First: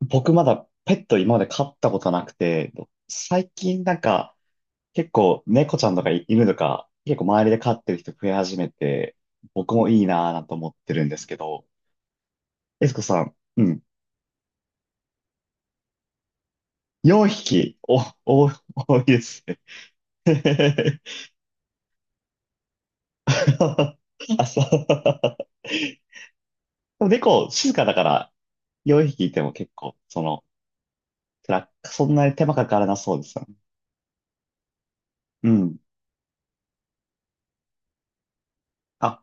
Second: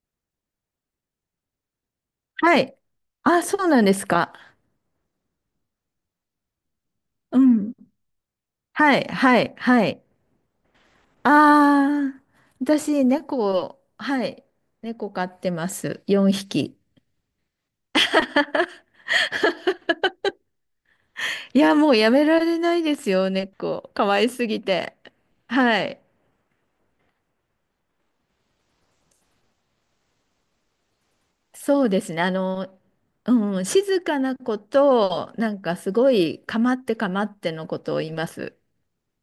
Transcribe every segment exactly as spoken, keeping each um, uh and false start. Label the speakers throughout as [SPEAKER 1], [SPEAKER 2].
[SPEAKER 1] 僕まだペット今まで飼ったことなく
[SPEAKER 2] は
[SPEAKER 1] て、
[SPEAKER 2] い。あ、
[SPEAKER 1] 最
[SPEAKER 2] そうな
[SPEAKER 1] 近
[SPEAKER 2] んで
[SPEAKER 1] なん
[SPEAKER 2] すか。
[SPEAKER 1] か結構猫ちゃんとか犬とか結構
[SPEAKER 2] う
[SPEAKER 1] 周りで飼
[SPEAKER 2] ん。
[SPEAKER 1] ってる人増え始め
[SPEAKER 2] はい、
[SPEAKER 1] て、
[SPEAKER 2] はい、
[SPEAKER 1] 僕
[SPEAKER 2] は
[SPEAKER 1] もい
[SPEAKER 2] い。
[SPEAKER 1] いなぁなんて思ってるんですけど、
[SPEAKER 2] ああ、
[SPEAKER 1] エスコ
[SPEAKER 2] 私、
[SPEAKER 1] さん、うん、
[SPEAKER 2] 猫、はい。猫飼ってます。よんひき。
[SPEAKER 1] よんひき、お、お、多いですね。
[SPEAKER 2] いや、もうやめられないですよ、猫。可愛
[SPEAKER 1] あ、
[SPEAKER 2] す
[SPEAKER 1] そ
[SPEAKER 2] ぎて。
[SPEAKER 1] う。
[SPEAKER 2] はい。
[SPEAKER 1] でも猫静かだからよんひきいても結構、その、辛
[SPEAKER 2] そ
[SPEAKER 1] く
[SPEAKER 2] うで
[SPEAKER 1] そ
[SPEAKER 2] す
[SPEAKER 1] ん
[SPEAKER 2] ね。
[SPEAKER 1] な
[SPEAKER 2] あ
[SPEAKER 1] に手間かか
[SPEAKER 2] の、
[SPEAKER 1] らなそうですよね。
[SPEAKER 2] うん、静かな子と、
[SPEAKER 1] う
[SPEAKER 2] なんか
[SPEAKER 1] ん。
[SPEAKER 2] すごい、かまってかまってのことを言います。
[SPEAKER 1] あ、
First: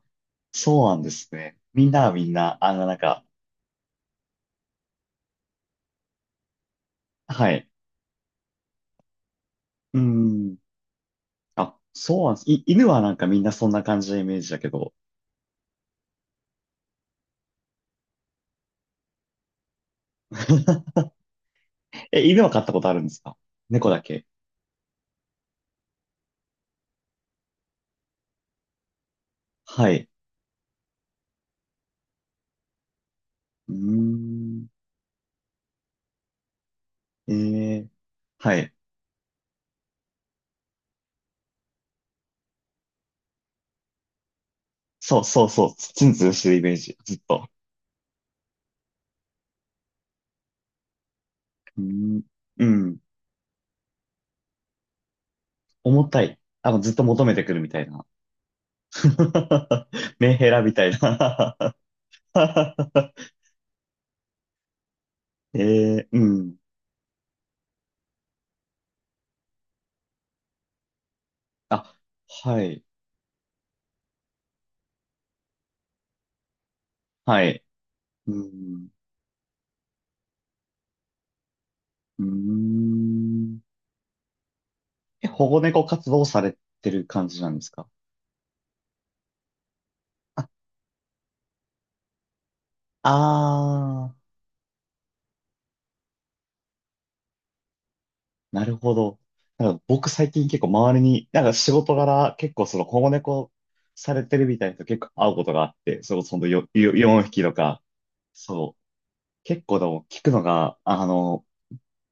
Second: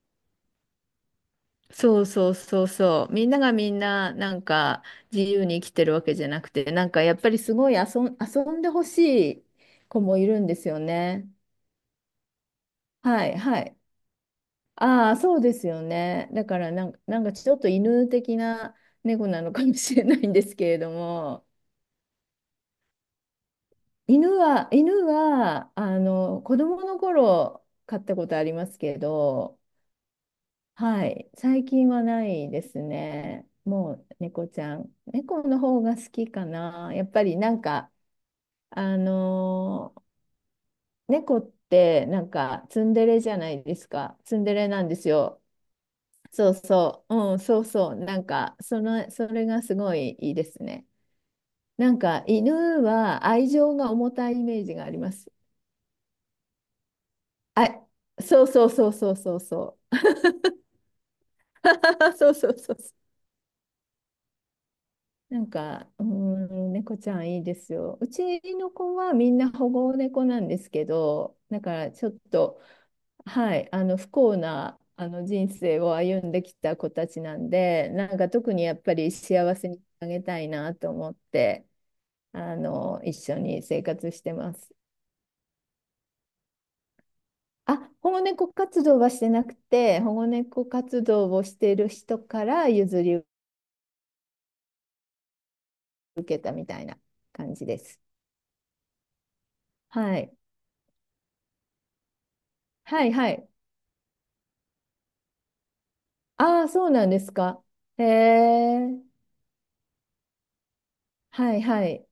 [SPEAKER 1] そうなんですね。みんな
[SPEAKER 2] そう
[SPEAKER 1] はみ
[SPEAKER 2] そ
[SPEAKER 1] ん
[SPEAKER 2] う
[SPEAKER 1] な、
[SPEAKER 2] そう
[SPEAKER 1] あの、なん
[SPEAKER 2] そう。
[SPEAKER 1] か、
[SPEAKER 2] みんながみんな、なんか自由に生きてるわけじゃなくて、なんかやっぱり
[SPEAKER 1] は
[SPEAKER 2] す
[SPEAKER 1] い。
[SPEAKER 2] ごい遊ん、遊んでほしい
[SPEAKER 1] う
[SPEAKER 2] 子もいるんで
[SPEAKER 1] ん。
[SPEAKER 2] すよね。
[SPEAKER 1] あ、そうなんです。い、犬はなん
[SPEAKER 2] は
[SPEAKER 1] か
[SPEAKER 2] い
[SPEAKER 1] みんな
[SPEAKER 2] は
[SPEAKER 1] そん
[SPEAKER 2] い。
[SPEAKER 1] な感じのイメージだけど。
[SPEAKER 2] ああ、そうですよね。だからなんか、なんかちょっと犬的な猫なのかもしれないんですけれど も、
[SPEAKER 1] え、犬は飼ったことあるんですか？猫だけ。
[SPEAKER 2] 犬は、犬は、あの、子供の頃飼ったことありますけど、
[SPEAKER 1] はい。
[SPEAKER 2] はい、最近はないですね。
[SPEAKER 1] うー
[SPEAKER 2] もう猫ち
[SPEAKER 1] ん。
[SPEAKER 2] ゃん。猫の方が好きかな。やっぱ
[SPEAKER 1] え
[SPEAKER 2] りなん
[SPEAKER 1] え、
[SPEAKER 2] か、
[SPEAKER 1] はい。
[SPEAKER 2] あのー猫ってなんかツンデレじゃないですか。ツンデレなんです
[SPEAKER 1] そう
[SPEAKER 2] よ。
[SPEAKER 1] そうそう。ツンツンして
[SPEAKER 2] そう
[SPEAKER 1] るイメージ。
[SPEAKER 2] そ
[SPEAKER 1] ず
[SPEAKER 2] う。
[SPEAKER 1] っ
[SPEAKER 2] うん、
[SPEAKER 1] と。
[SPEAKER 2] そうそう。なんか、その、それがすごいいいですね。
[SPEAKER 1] うー
[SPEAKER 2] なん
[SPEAKER 1] ん。
[SPEAKER 2] か、
[SPEAKER 1] う
[SPEAKER 2] 犬
[SPEAKER 1] ん。
[SPEAKER 2] は愛情が重たいイメージがあります。
[SPEAKER 1] 重たい。あの、ずっと求めてくる
[SPEAKER 2] あ、
[SPEAKER 1] みたいな。
[SPEAKER 2] そうそうそうそうそうそ う。
[SPEAKER 1] メンヘラみたいな。
[SPEAKER 2] そうそう そうそう。なん
[SPEAKER 1] え
[SPEAKER 2] か、うー
[SPEAKER 1] え、うん。
[SPEAKER 2] ん、猫ちゃんいいですよ。うちの子はみんな保護猫なんですけど、だから
[SPEAKER 1] あ、
[SPEAKER 2] ちょっ
[SPEAKER 1] は
[SPEAKER 2] と、
[SPEAKER 1] い。
[SPEAKER 2] はい、あの不幸なあの人生を歩んできた子たちな
[SPEAKER 1] は
[SPEAKER 2] ん
[SPEAKER 1] い。
[SPEAKER 2] で、なんか
[SPEAKER 1] う
[SPEAKER 2] 特にやっ
[SPEAKER 1] ん。
[SPEAKER 2] ぱり幸せにあげたいなと思って、
[SPEAKER 1] うー
[SPEAKER 2] あの一緒
[SPEAKER 1] ん。
[SPEAKER 2] に生活してます。
[SPEAKER 1] え、保護猫活動をされてる感じなんですか？
[SPEAKER 2] あ、保護猫活動はしてなくて、保護猫活動をしている人から譲
[SPEAKER 1] あ
[SPEAKER 2] り受ける
[SPEAKER 1] ー、
[SPEAKER 2] 感じです。
[SPEAKER 1] なるほど。なんか僕
[SPEAKER 2] は
[SPEAKER 1] 最
[SPEAKER 2] い。
[SPEAKER 1] 近結構周りに、なんか仕事柄結構その保
[SPEAKER 2] は
[SPEAKER 1] 護
[SPEAKER 2] いはい。
[SPEAKER 1] 猫されてるみたいな人結構会うことがあって、それこそほんと
[SPEAKER 2] あ
[SPEAKER 1] よ
[SPEAKER 2] あ、そう
[SPEAKER 1] よ
[SPEAKER 2] なんで
[SPEAKER 1] 4
[SPEAKER 2] す
[SPEAKER 1] 匹と
[SPEAKER 2] か。
[SPEAKER 1] か、
[SPEAKER 2] へ
[SPEAKER 1] そう。
[SPEAKER 2] え。
[SPEAKER 1] 結構でも聞くのが、あの、
[SPEAKER 2] はいはい。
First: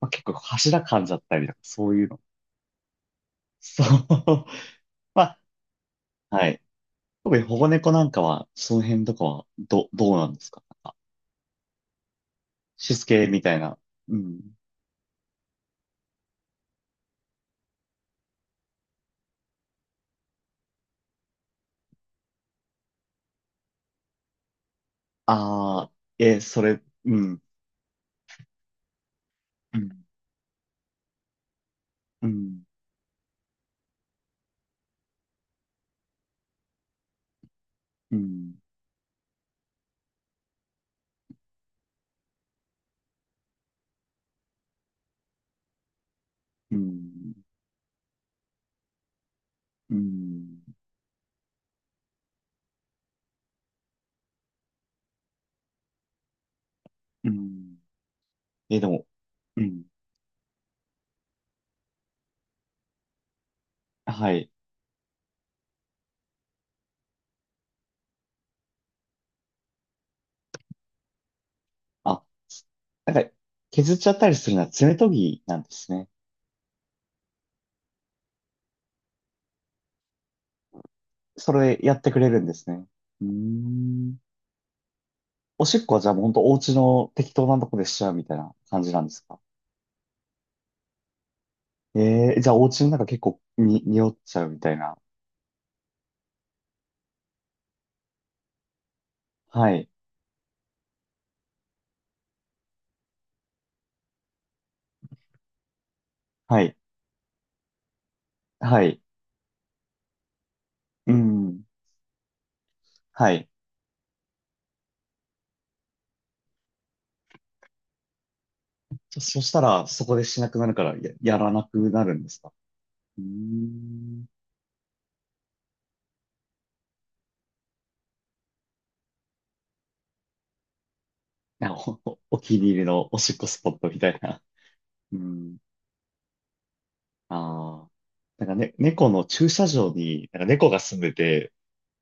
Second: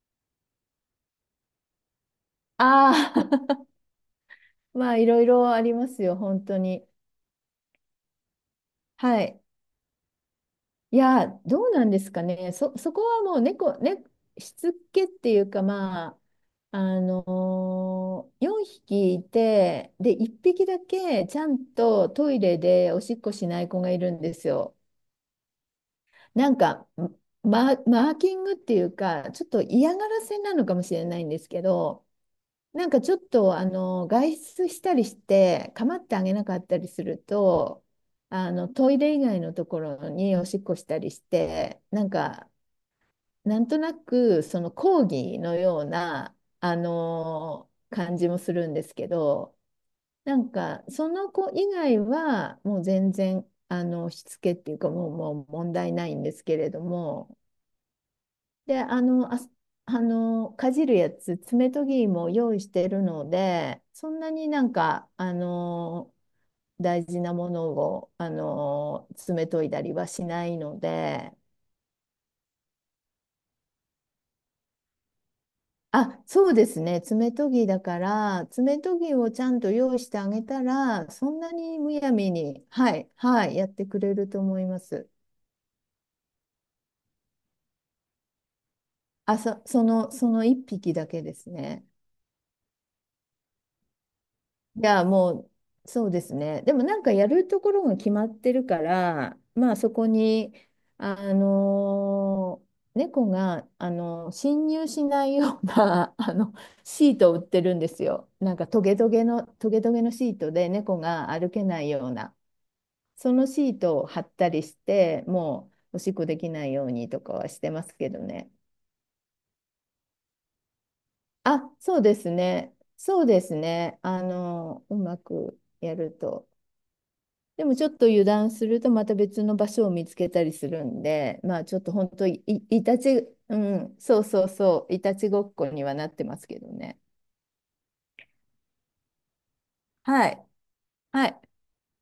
[SPEAKER 1] まあ、結構柱噛んじゃったりとか、そういうの。
[SPEAKER 2] ああ、
[SPEAKER 1] そう。
[SPEAKER 2] まあいろ
[SPEAKER 1] ま
[SPEAKER 2] い
[SPEAKER 1] あ、
[SPEAKER 2] ろありますよ、本
[SPEAKER 1] は
[SPEAKER 2] 当
[SPEAKER 1] い。
[SPEAKER 2] に。
[SPEAKER 1] 特に保護猫なんかは、その辺と
[SPEAKER 2] は
[SPEAKER 1] か
[SPEAKER 2] い。
[SPEAKER 1] は、ど、どうなんですか、なん
[SPEAKER 2] い
[SPEAKER 1] か
[SPEAKER 2] や、どうなんですかね。そ、そ
[SPEAKER 1] し
[SPEAKER 2] こ
[SPEAKER 1] つ
[SPEAKER 2] は
[SPEAKER 1] け
[SPEAKER 2] もう
[SPEAKER 1] みたい
[SPEAKER 2] 猫、
[SPEAKER 1] な。
[SPEAKER 2] ね、
[SPEAKER 1] うん。
[SPEAKER 2] しつけっていうか、まあ、あのー、よんひきいて、で、いっぴきだけちゃんとトイレでおしっこしない子がいるんですよ。
[SPEAKER 1] ああ、え、
[SPEAKER 2] なん
[SPEAKER 1] それ、
[SPEAKER 2] か、
[SPEAKER 1] うん。
[SPEAKER 2] マ、マーキングっていうか、ちょっと
[SPEAKER 1] う
[SPEAKER 2] 嫌
[SPEAKER 1] ん、
[SPEAKER 2] がらせなのかもしれないんですけど、
[SPEAKER 1] うん、
[SPEAKER 2] なんかちょっとあの外出したりして構ってあげなかったりすると
[SPEAKER 1] うん、
[SPEAKER 2] あのトイレ以外のところにおしっこしたりして、なんか、なんとなくその抗議のような
[SPEAKER 1] う
[SPEAKER 2] あ
[SPEAKER 1] ん、
[SPEAKER 2] の感じもするんですけど、
[SPEAKER 1] う
[SPEAKER 2] なん
[SPEAKER 1] ん、
[SPEAKER 2] かその子以外はもう全然あのしつけっていうか、もう、もう問題ないんですけれど
[SPEAKER 1] う
[SPEAKER 2] も、
[SPEAKER 1] ん、
[SPEAKER 2] で、
[SPEAKER 1] え、で
[SPEAKER 2] あ
[SPEAKER 1] も、
[SPEAKER 2] の、あ
[SPEAKER 1] うん。
[SPEAKER 2] あの、かじるやつ、爪研ぎも用意してるので、そん
[SPEAKER 1] は
[SPEAKER 2] なに
[SPEAKER 1] い。
[SPEAKER 2] なんか、あの、大事なものを、あの、爪研いだりはしないので、
[SPEAKER 1] あ、なんか、削っちゃったりするのは爪研ぎなんですね。
[SPEAKER 2] あ、そうですね、爪研ぎだから、爪研ぎをちゃんと用意してあげたら、そんな
[SPEAKER 1] それ
[SPEAKER 2] にむ
[SPEAKER 1] やって
[SPEAKER 2] や
[SPEAKER 1] くれ
[SPEAKER 2] み
[SPEAKER 1] るんで
[SPEAKER 2] に、
[SPEAKER 1] すね。
[SPEAKER 2] はい、
[SPEAKER 1] うー
[SPEAKER 2] はい、やってくれ
[SPEAKER 1] ん。
[SPEAKER 2] ると思います。
[SPEAKER 1] おしっこはじゃあもうほんとお家の適当なとこでしちゃうみたいな感じなんです
[SPEAKER 2] あ、
[SPEAKER 1] か？
[SPEAKER 2] そ、その、その一匹だけですね。
[SPEAKER 1] えー、じゃあお家の中結構に、匂っちゃうみたい
[SPEAKER 2] い
[SPEAKER 1] な。
[SPEAKER 2] や、もう、そうですね。でもなんかやるところが決まってるから、
[SPEAKER 1] は
[SPEAKER 2] まあ
[SPEAKER 1] い。
[SPEAKER 2] そこに、あのー猫が、あのー侵入しないような、あの、
[SPEAKER 1] はい。
[SPEAKER 2] シートを売ってるんですよ。なんかト
[SPEAKER 1] は
[SPEAKER 2] ゲ
[SPEAKER 1] い。
[SPEAKER 2] トゲの、トゲトゲのシートで猫
[SPEAKER 1] う
[SPEAKER 2] が歩け
[SPEAKER 1] ん。
[SPEAKER 2] ないような、
[SPEAKER 1] は
[SPEAKER 2] その
[SPEAKER 1] い。
[SPEAKER 2] シートを貼ったりして、もうおしっこできないようにとかはしてますけどね。
[SPEAKER 1] そそしたらそこでしなくなるから、や、やらな
[SPEAKER 2] あ、
[SPEAKER 1] く
[SPEAKER 2] そ
[SPEAKER 1] な
[SPEAKER 2] う
[SPEAKER 1] る
[SPEAKER 2] で
[SPEAKER 1] んで
[SPEAKER 2] す
[SPEAKER 1] すか
[SPEAKER 2] ね。
[SPEAKER 1] う
[SPEAKER 2] そ
[SPEAKER 1] ー
[SPEAKER 2] うですね。あ
[SPEAKER 1] ん。
[SPEAKER 2] のーうまくやると。でもちょっと油断するとまた別の場所を見つけたりするんで、ま あ
[SPEAKER 1] な
[SPEAKER 2] ち
[SPEAKER 1] ん
[SPEAKER 2] ょっと
[SPEAKER 1] か
[SPEAKER 2] 本
[SPEAKER 1] お、
[SPEAKER 2] 当
[SPEAKER 1] お
[SPEAKER 2] い、
[SPEAKER 1] 気に入
[SPEAKER 2] い
[SPEAKER 1] り
[SPEAKER 2] た
[SPEAKER 1] のお
[SPEAKER 2] ち、
[SPEAKER 1] しっこ
[SPEAKER 2] う
[SPEAKER 1] スポット
[SPEAKER 2] ん、
[SPEAKER 1] みたい
[SPEAKER 2] そう
[SPEAKER 1] な。
[SPEAKER 2] そうそう、いた
[SPEAKER 1] う
[SPEAKER 2] ちごっ
[SPEAKER 1] ん。
[SPEAKER 2] こにはなってますけどね。
[SPEAKER 1] ああ。なんかね、猫の駐車場に、
[SPEAKER 2] は
[SPEAKER 1] なんか
[SPEAKER 2] い、
[SPEAKER 1] 猫が住んで
[SPEAKER 2] はい。
[SPEAKER 1] て、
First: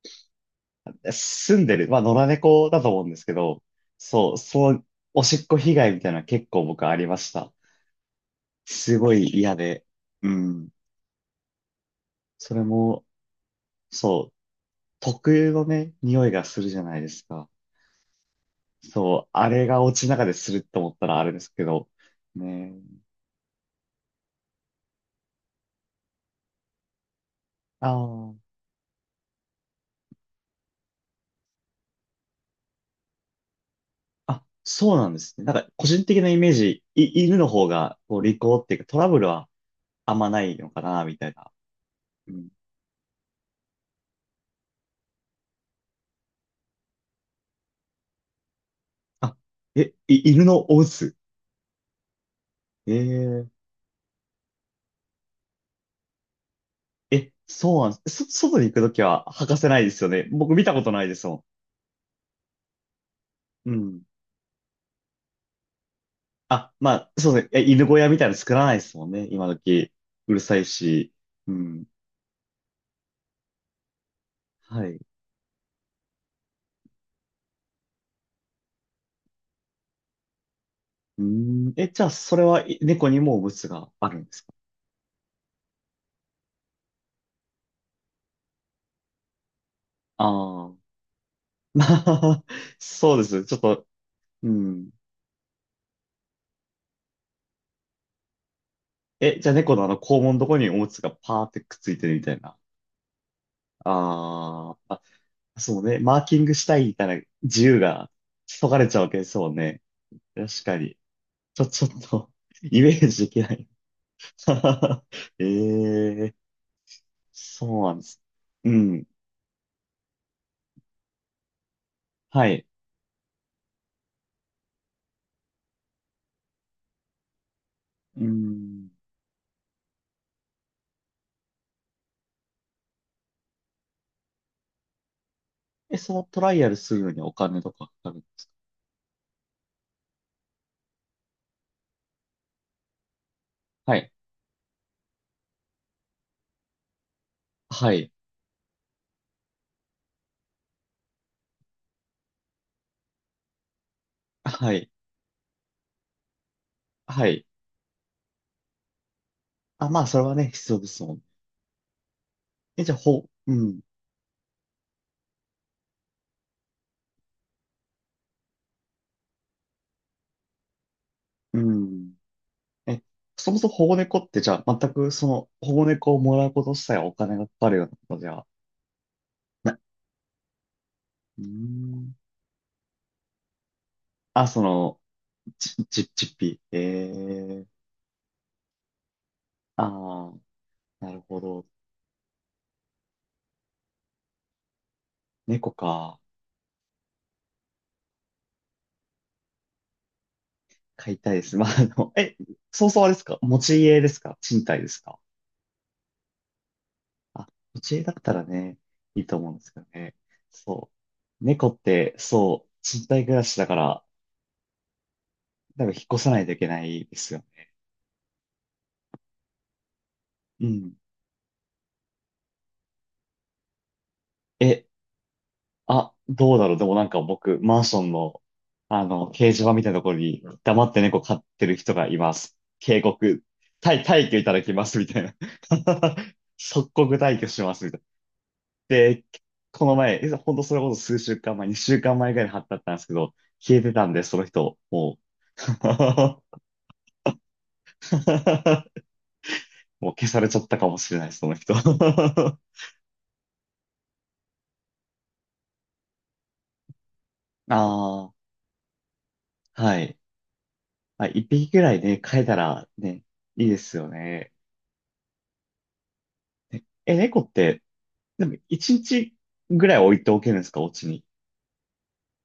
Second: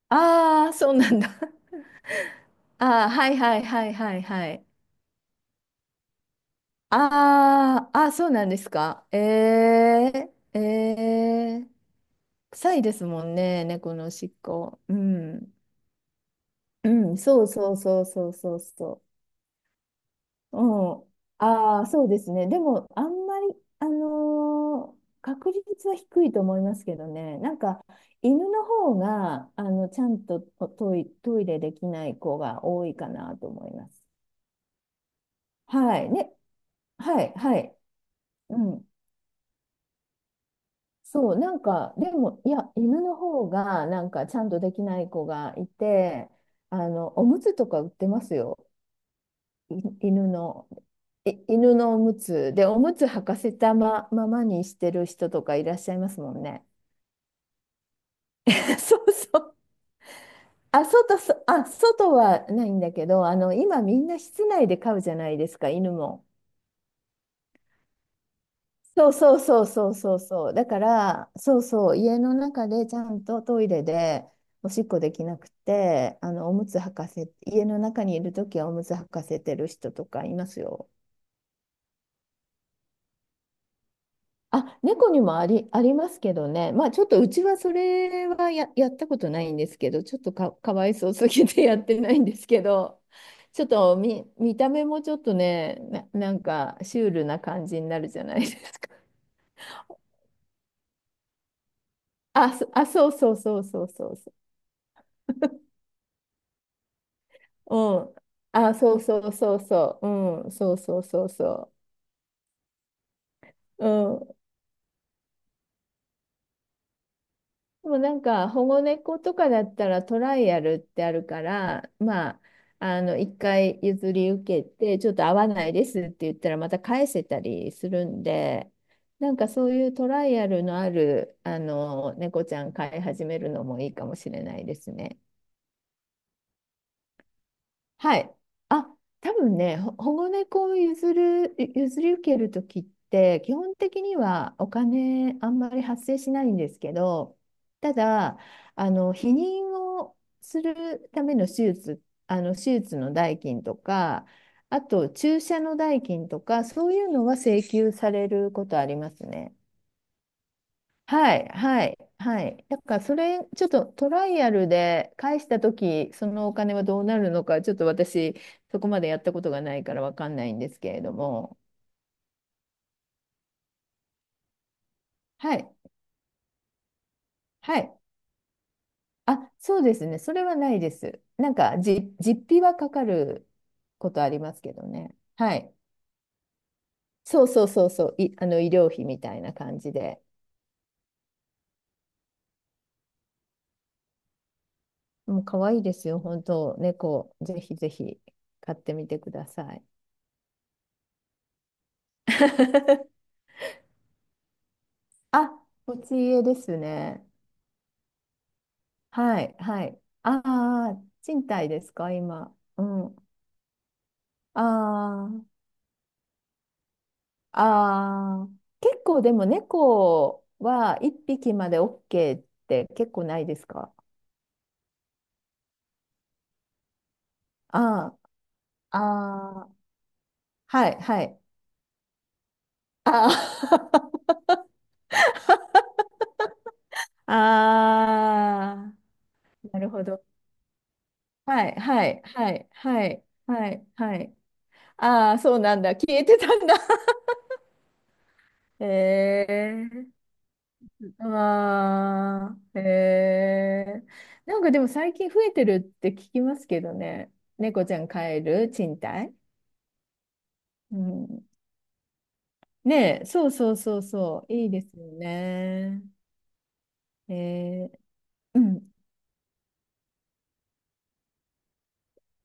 [SPEAKER 2] ああ、そうなんだ。
[SPEAKER 1] 住んでる、まあ野良猫だと思
[SPEAKER 2] あ
[SPEAKER 1] うん
[SPEAKER 2] あ、
[SPEAKER 1] です
[SPEAKER 2] は
[SPEAKER 1] け
[SPEAKER 2] いは
[SPEAKER 1] ど、
[SPEAKER 2] いはいはい
[SPEAKER 1] そう、
[SPEAKER 2] はい。
[SPEAKER 1] そう、おしっこ被害みたいなの結構僕ありました。
[SPEAKER 2] ああ、あそうなんです
[SPEAKER 1] す
[SPEAKER 2] か。
[SPEAKER 1] ご
[SPEAKER 2] え
[SPEAKER 1] い嫌で。う
[SPEAKER 2] え
[SPEAKER 1] ん。
[SPEAKER 2] ええ、
[SPEAKER 1] それ
[SPEAKER 2] 臭いです
[SPEAKER 1] も、
[SPEAKER 2] もんね、猫のおし
[SPEAKER 1] そう、
[SPEAKER 2] っこ。う
[SPEAKER 1] 特有
[SPEAKER 2] ん。
[SPEAKER 1] のね、匂いがするじゃ
[SPEAKER 2] う
[SPEAKER 1] ないで
[SPEAKER 2] ん、
[SPEAKER 1] す
[SPEAKER 2] そう
[SPEAKER 1] か。
[SPEAKER 2] そうそうそうそうそう。
[SPEAKER 1] そう、あれがお家の中です
[SPEAKER 2] う
[SPEAKER 1] ると思っ
[SPEAKER 2] ん。
[SPEAKER 1] たらあれですけ
[SPEAKER 2] ああ、
[SPEAKER 1] ど、
[SPEAKER 2] そうですね。で
[SPEAKER 1] ね。
[SPEAKER 2] も、あんまり、あのー確率は低いと思いますけどね。なんか、
[SPEAKER 1] あ
[SPEAKER 2] 犬
[SPEAKER 1] あ。
[SPEAKER 2] の方が、あの、ちゃんとトイ、トイレできない子が多いかなと思います。
[SPEAKER 1] あ、そうなんですね。なんか、個
[SPEAKER 2] は
[SPEAKER 1] 人
[SPEAKER 2] い。
[SPEAKER 1] 的な
[SPEAKER 2] ね。
[SPEAKER 1] イメージ、
[SPEAKER 2] は
[SPEAKER 1] い、
[SPEAKER 2] い、
[SPEAKER 1] 犬の
[SPEAKER 2] は
[SPEAKER 1] 方
[SPEAKER 2] い。
[SPEAKER 1] が、こう、利口
[SPEAKER 2] う
[SPEAKER 1] っていうか、
[SPEAKER 2] ん。
[SPEAKER 1] トラブルはあんまないのかな、みた
[SPEAKER 2] そ
[SPEAKER 1] い
[SPEAKER 2] う、
[SPEAKER 1] な。
[SPEAKER 2] なんか、で
[SPEAKER 1] う
[SPEAKER 2] も、
[SPEAKER 1] ん。
[SPEAKER 2] いや、犬の方が、なんか、ちゃんとできない子がいて、あの、おむつとか売ってますよ。
[SPEAKER 1] あ、え、
[SPEAKER 2] い犬
[SPEAKER 1] い犬
[SPEAKER 2] の、
[SPEAKER 1] のお鬱。
[SPEAKER 2] い犬のおむつで、おむつ履か
[SPEAKER 1] え
[SPEAKER 2] せ
[SPEAKER 1] え、
[SPEAKER 2] たま、ままにしてる人とかいらっしゃいますもんね。
[SPEAKER 1] え、そうなんです。そ、外に行 くと
[SPEAKER 2] そ
[SPEAKER 1] き
[SPEAKER 2] う
[SPEAKER 1] は
[SPEAKER 2] そ
[SPEAKER 1] 履か
[SPEAKER 2] う。
[SPEAKER 1] せないですよね。僕見たこ
[SPEAKER 2] あ、
[SPEAKER 1] とないで
[SPEAKER 2] 外、
[SPEAKER 1] すも
[SPEAKER 2] そあ、外はないんだけど、あの、
[SPEAKER 1] ん。う
[SPEAKER 2] 今み
[SPEAKER 1] ん。
[SPEAKER 2] んな室内で飼うじゃないですか、犬も。
[SPEAKER 1] あ、まあ、そうですね。え、犬小屋みたいなの作らないですも
[SPEAKER 2] そ
[SPEAKER 1] ん
[SPEAKER 2] う
[SPEAKER 1] ね、
[SPEAKER 2] そう
[SPEAKER 1] 今
[SPEAKER 2] そうそ
[SPEAKER 1] 時。
[SPEAKER 2] うそう
[SPEAKER 1] うる
[SPEAKER 2] そう。
[SPEAKER 1] さい
[SPEAKER 2] だか
[SPEAKER 1] し。
[SPEAKER 2] ら、
[SPEAKER 1] う
[SPEAKER 2] そう
[SPEAKER 1] ん。
[SPEAKER 2] そう、家の中でちゃんとトイレでおし
[SPEAKER 1] は
[SPEAKER 2] っ
[SPEAKER 1] い。
[SPEAKER 2] こできなくて、あの、おむつ履かせ、家の中にいるときはおむつ履かせてる人とかいますよ。
[SPEAKER 1] うん。え、じゃあ、それは、い猫にもおむつがあるんですか？
[SPEAKER 2] あ、猫にもあり、ありますけどね。まあちょっとうちはそれはや、やったことないんですけど、ちょっとか、
[SPEAKER 1] ああ
[SPEAKER 2] か
[SPEAKER 1] ー。
[SPEAKER 2] わいそうすぎて や
[SPEAKER 1] ま
[SPEAKER 2] ってないんで
[SPEAKER 1] あ、
[SPEAKER 2] すけ ど、
[SPEAKER 1] そうです。ちょっ
[SPEAKER 2] ちょっ
[SPEAKER 1] と、
[SPEAKER 2] と見、
[SPEAKER 1] う
[SPEAKER 2] 見た目
[SPEAKER 1] ん。
[SPEAKER 2] もちょっとね、な、なんかシュールな感じになるじゃないですか。
[SPEAKER 1] え、じゃあ猫のあの肛門のとこにおむつがパーってくっついてるみた い
[SPEAKER 2] あ、
[SPEAKER 1] な。
[SPEAKER 2] そ、あ、そうそうそうそうそうそ
[SPEAKER 1] あーあ、そうね。マーキングしたいみたいな自
[SPEAKER 2] う。
[SPEAKER 1] 由
[SPEAKER 2] う
[SPEAKER 1] が
[SPEAKER 2] ん。
[SPEAKER 1] そ
[SPEAKER 2] あ、
[SPEAKER 1] がれ
[SPEAKER 2] そ
[SPEAKER 1] ち
[SPEAKER 2] う
[SPEAKER 1] ゃうわけ
[SPEAKER 2] そ
[SPEAKER 1] で
[SPEAKER 2] う
[SPEAKER 1] すもん
[SPEAKER 2] そう
[SPEAKER 1] ね。
[SPEAKER 2] そう。うん。
[SPEAKER 1] 確
[SPEAKER 2] そ
[SPEAKER 1] か
[SPEAKER 2] う
[SPEAKER 1] に。
[SPEAKER 2] そうそう
[SPEAKER 1] ちょ、
[SPEAKER 2] そ
[SPEAKER 1] ちょっと イメージできない。
[SPEAKER 2] う。うん。
[SPEAKER 1] ええ、そう
[SPEAKER 2] で
[SPEAKER 1] な
[SPEAKER 2] も
[SPEAKER 1] んで
[SPEAKER 2] な
[SPEAKER 1] す。
[SPEAKER 2] んか保
[SPEAKER 1] う
[SPEAKER 2] 護
[SPEAKER 1] ん。
[SPEAKER 2] 猫とかだったらトライアルってあるから、まあ、
[SPEAKER 1] はい。
[SPEAKER 2] あの一回譲り受けてちょっと合わないですって言ったらまた返せたりするん
[SPEAKER 1] う
[SPEAKER 2] で、
[SPEAKER 1] ん。
[SPEAKER 2] なんかそういうトライアルのあるあの猫ちゃん飼い始めるのもいいかもしれないですね。
[SPEAKER 1] え、そのトライアルするのにお金とかかか
[SPEAKER 2] は
[SPEAKER 1] る。
[SPEAKER 2] い。あ、多分ね、ほ保護猫を譲る、譲り受けるときって、基本
[SPEAKER 1] は
[SPEAKER 2] 的
[SPEAKER 1] い。
[SPEAKER 2] にはお金あんまり発生しないんですけど、
[SPEAKER 1] は
[SPEAKER 2] た
[SPEAKER 1] い。
[SPEAKER 2] だ、あの、避妊をするための手術、あの、手術の代金とか、
[SPEAKER 1] は
[SPEAKER 2] あ
[SPEAKER 1] い。
[SPEAKER 2] と注射の代金とか、そういうの
[SPEAKER 1] は
[SPEAKER 2] は
[SPEAKER 1] い。
[SPEAKER 2] 請求されることありますね。
[SPEAKER 1] あ、まあ、それはね、必要ですもん。
[SPEAKER 2] はい、はい、はい。だ
[SPEAKER 1] え、じゃあ、
[SPEAKER 2] から、そ
[SPEAKER 1] ほ、
[SPEAKER 2] れ、
[SPEAKER 1] う
[SPEAKER 2] ちょっ
[SPEAKER 1] ん。
[SPEAKER 2] とトライアルで返したとき、そのお金はどうなるのか、ちょっと私、そこまでやったことがないからわかんないんですけれども。
[SPEAKER 1] うん。え、そもそも保護猫ってじゃあ全くその
[SPEAKER 2] は
[SPEAKER 1] 保
[SPEAKER 2] い、
[SPEAKER 1] 護猫をもらうこと自体はお金がかかる
[SPEAKER 2] は
[SPEAKER 1] ような
[SPEAKER 2] い。
[SPEAKER 1] ことじゃ
[SPEAKER 2] あ、
[SPEAKER 1] な、
[SPEAKER 2] そうですね。それはないです。
[SPEAKER 1] うー
[SPEAKER 2] なんか、
[SPEAKER 1] ん。
[SPEAKER 2] じ、実費はかかることあり
[SPEAKER 1] あ、
[SPEAKER 2] ま
[SPEAKER 1] そ
[SPEAKER 2] すけど
[SPEAKER 1] の、
[SPEAKER 2] ね。はい。
[SPEAKER 1] ち、ち、ちっぴ。え
[SPEAKER 2] そうそ
[SPEAKER 1] え、
[SPEAKER 2] うそうそう。い、あの、医療費みたいな感
[SPEAKER 1] あ
[SPEAKER 2] じで。
[SPEAKER 1] あー、なるほど。
[SPEAKER 2] もう、可
[SPEAKER 1] 猫
[SPEAKER 2] 愛いですよ。
[SPEAKER 1] か。
[SPEAKER 2] 本当、猫、ぜひぜひ、買ってみてください。
[SPEAKER 1] 飼いたいです。まあ、あの、え、そうそう あれですか？持ち家ですか、賃貸ですか？
[SPEAKER 2] あ、持ち家ですね。
[SPEAKER 1] あ、持ち家だったらね、いいと
[SPEAKER 2] は
[SPEAKER 1] 思う
[SPEAKER 2] い、
[SPEAKER 1] んですけ
[SPEAKER 2] は
[SPEAKER 1] ど
[SPEAKER 2] い。
[SPEAKER 1] ね。
[SPEAKER 2] あ
[SPEAKER 1] そ
[SPEAKER 2] あ、
[SPEAKER 1] う。
[SPEAKER 2] 賃
[SPEAKER 1] 猫
[SPEAKER 2] 貸
[SPEAKER 1] っ
[SPEAKER 2] ですか、
[SPEAKER 1] て、
[SPEAKER 2] 今。
[SPEAKER 1] そう、
[SPEAKER 2] う
[SPEAKER 1] 賃
[SPEAKER 2] ん。
[SPEAKER 1] 貸暮らしだから、
[SPEAKER 2] ああ、
[SPEAKER 1] 多分引っ越さないといけないですよね。
[SPEAKER 2] ああ、結構でも猫
[SPEAKER 1] うん。
[SPEAKER 2] はいっぴきまで オーケー って結構ないですか？
[SPEAKER 1] え、あ、どうだろう。でもなんか僕、マンション
[SPEAKER 2] あ
[SPEAKER 1] の、
[SPEAKER 2] あ、
[SPEAKER 1] あの、掲示
[SPEAKER 2] あ
[SPEAKER 1] 板
[SPEAKER 2] あ、
[SPEAKER 1] みたいなところに黙
[SPEAKER 2] は
[SPEAKER 1] って
[SPEAKER 2] い、
[SPEAKER 1] 猫
[SPEAKER 2] は
[SPEAKER 1] 飼
[SPEAKER 2] い。
[SPEAKER 1] ってる人がいます。警
[SPEAKER 2] あ
[SPEAKER 1] 告、退、退去いただ
[SPEAKER 2] あ、
[SPEAKER 1] きますみたいな。即 刻退去しますみたいな。
[SPEAKER 2] ああ、
[SPEAKER 1] で、
[SPEAKER 2] な
[SPEAKER 1] こ
[SPEAKER 2] る
[SPEAKER 1] の
[SPEAKER 2] ほ
[SPEAKER 1] 前、
[SPEAKER 2] ど。
[SPEAKER 1] えほんとそれこそ数週間
[SPEAKER 2] は
[SPEAKER 1] 前、
[SPEAKER 2] い、
[SPEAKER 1] 2週
[SPEAKER 2] は
[SPEAKER 1] 間
[SPEAKER 2] い、
[SPEAKER 1] 前ぐらい
[SPEAKER 2] は
[SPEAKER 1] に貼っ
[SPEAKER 2] い、
[SPEAKER 1] てあったんで
[SPEAKER 2] は
[SPEAKER 1] すけ
[SPEAKER 2] い、
[SPEAKER 1] ど、
[SPEAKER 2] は
[SPEAKER 1] 消え
[SPEAKER 2] い、
[SPEAKER 1] てたん
[SPEAKER 2] は
[SPEAKER 1] で、
[SPEAKER 2] い。
[SPEAKER 1] その人、も
[SPEAKER 2] ああ、そ
[SPEAKER 1] う、
[SPEAKER 2] うなんだ。消えて たんだ。へえ。
[SPEAKER 1] もう消されちゃったかもしれない、その人。
[SPEAKER 2] あ
[SPEAKER 1] あ
[SPEAKER 2] あ、へえ。なんかでも最近増えてるって聞きますけどね。猫ちゃん飼
[SPEAKER 1] あ、
[SPEAKER 2] える賃貸。
[SPEAKER 1] はい。
[SPEAKER 2] う
[SPEAKER 1] まあ、
[SPEAKER 2] ん。
[SPEAKER 1] 一匹ぐらいね、飼えたら
[SPEAKER 2] ね
[SPEAKER 1] ね、
[SPEAKER 2] え、そう
[SPEAKER 1] いい
[SPEAKER 2] そ
[SPEAKER 1] で
[SPEAKER 2] う
[SPEAKER 1] す
[SPEAKER 2] そう
[SPEAKER 1] よ
[SPEAKER 2] そ
[SPEAKER 1] ね。
[SPEAKER 2] う。いいですよね。
[SPEAKER 1] え、
[SPEAKER 2] え
[SPEAKER 1] 猫って、
[SPEAKER 2] ー、
[SPEAKER 1] でも、
[SPEAKER 2] う
[SPEAKER 1] 一
[SPEAKER 2] ん。
[SPEAKER 1] 日ぐらい置いておけるんですか、お家に？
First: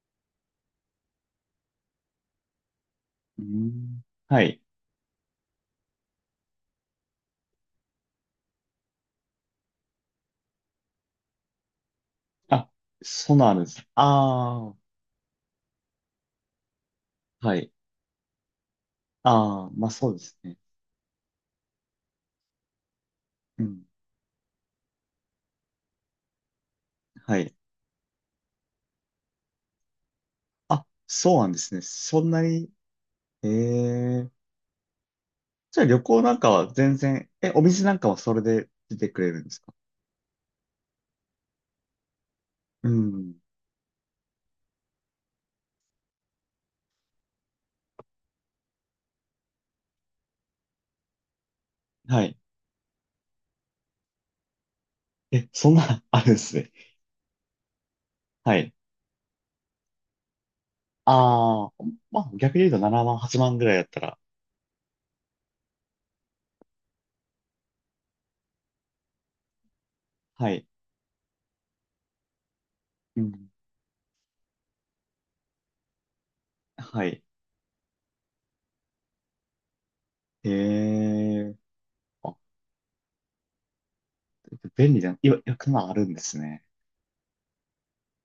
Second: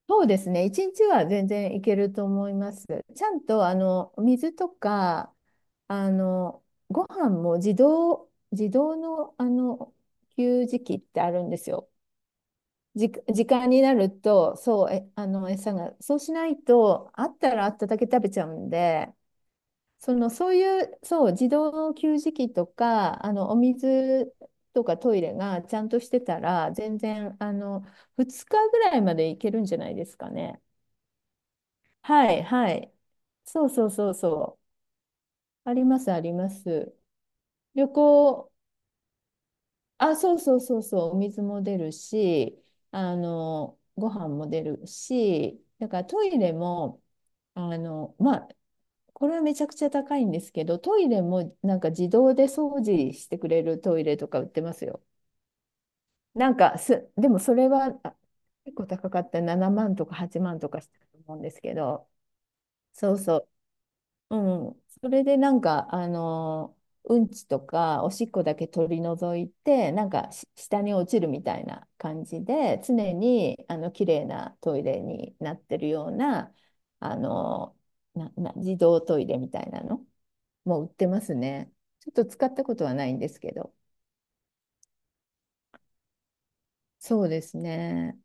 [SPEAKER 2] そうですね。一日は全然いけると思います。ちゃ
[SPEAKER 1] う
[SPEAKER 2] んと、あ
[SPEAKER 1] ん。
[SPEAKER 2] の、
[SPEAKER 1] は
[SPEAKER 2] 水
[SPEAKER 1] い。
[SPEAKER 2] とか、あの、ご飯も自動、自動の、あの、給餌器ってあるんですよ。
[SPEAKER 1] あ、
[SPEAKER 2] じ、
[SPEAKER 1] そう
[SPEAKER 2] 時
[SPEAKER 1] なんで
[SPEAKER 2] 間に
[SPEAKER 1] す。
[SPEAKER 2] なると、
[SPEAKER 1] ああ、
[SPEAKER 2] そう、え、あの、餌が、そうしないと、あった
[SPEAKER 1] は
[SPEAKER 2] らあ
[SPEAKER 1] い。
[SPEAKER 2] っただけ食べちゃうんで、
[SPEAKER 1] ああ、まあそう
[SPEAKER 2] そ
[SPEAKER 1] で
[SPEAKER 2] の、
[SPEAKER 1] す
[SPEAKER 2] そう
[SPEAKER 1] ね。
[SPEAKER 2] いう、そう、自動給餌器とか、あの、お
[SPEAKER 1] うん。
[SPEAKER 2] 水とかトイレがちゃんとしてたら、全然、
[SPEAKER 1] は
[SPEAKER 2] あ
[SPEAKER 1] い。
[SPEAKER 2] の、ふつかぐらいまでいけるんじゃないですかね。
[SPEAKER 1] あ、そうなんですね。そん
[SPEAKER 2] は
[SPEAKER 1] な
[SPEAKER 2] い、
[SPEAKER 1] に、
[SPEAKER 2] はい。
[SPEAKER 1] え
[SPEAKER 2] そうそうそう
[SPEAKER 1] え、
[SPEAKER 2] そう。あ
[SPEAKER 1] じゃ
[SPEAKER 2] り
[SPEAKER 1] あ
[SPEAKER 2] ま
[SPEAKER 1] 旅
[SPEAKER 2] す、あ
[SPEAKER 1] 行
[SPEAKER 2] り
[SPEAKER 1] なんか
[SPEAKER 2] ま
[SPEAKER 1] は全
[SPEAKER 2] す。
[SPEAKER 1] 然、え、お店
[SPEAKER 2] 旅
[SPEAKER 1] なんかはそれ
[SPEAKER 2] 行、
[SPEAKER 1] で出てくれるんですか？
[SPEAKER 2] あ、そうそうそうそう、お水も出るし、
[SPEAKER 1] う
[SPEAKER 2] あ
[SPEAKER 1] ん。
[SPEAKER 2] の、ご飯も出るし、だからトイレも、あの、まあ、これはめちゃくちゃ高いんですけど、トイレもなんか自
[SPEAKER 1] は
[SPEAKER 2] 動
[SPEAKER 1] い。
[SPEAKER 2] で掃除してくれるトイレとか売ってますよ。
[SPEAKER 1] え、そんな、あるんで
[SPEAKER 2] な
[SPEAKER 1] す
[SPEAKER 2] ん
[SPEAKER 1] ね。
[SPEAKER 2] かす、でもそれはあ
[SPEAKER 1] はい。
[SPEAKER 2] 結構高かった、ななまんとかはちまんとかしたと思うんです
[SPEAKER 1] ああ、
[SPEAKER 2] けど、
[SPEAKER 1] まあ逆に言うと7
[SPEAKER 2] そ
[SPEAKER 1] 万、
[SPEAKER 2] うそ
[SPEAKER 1] はちまんぐらいだったら、
[SPEAKER 2] う、うん。それでなんか、あの、うんちとかおしっこだけ取り除いて、なんかし
[SPEAKER 1] はい。
[SPEAKER 2] 下に落ちるみたいな感じで、常
[SPEAKER 1] うん。
[SPEAKER 2] にあの綺麗なトイレになってるような、
[SPEAKER 1] は
[SPEAKER 2] あ
[SPEAKER 1] い。
[SPEAKER 2] の、な、な、自動トイレみたいなのもう売って
[SPEAKER 1] え
[SPEAKER 2] ます
[SPEAKER 1] え、
[SPEAKER 2] ね。ちょっと
[SPEAKER 1] あ
[SPEAKER 2] 使ったことはないんですけど。
[SPEAKER 1] 便利じゃん。いわ、いわくまあるんですね。
[SPEAKER 2] そうですね。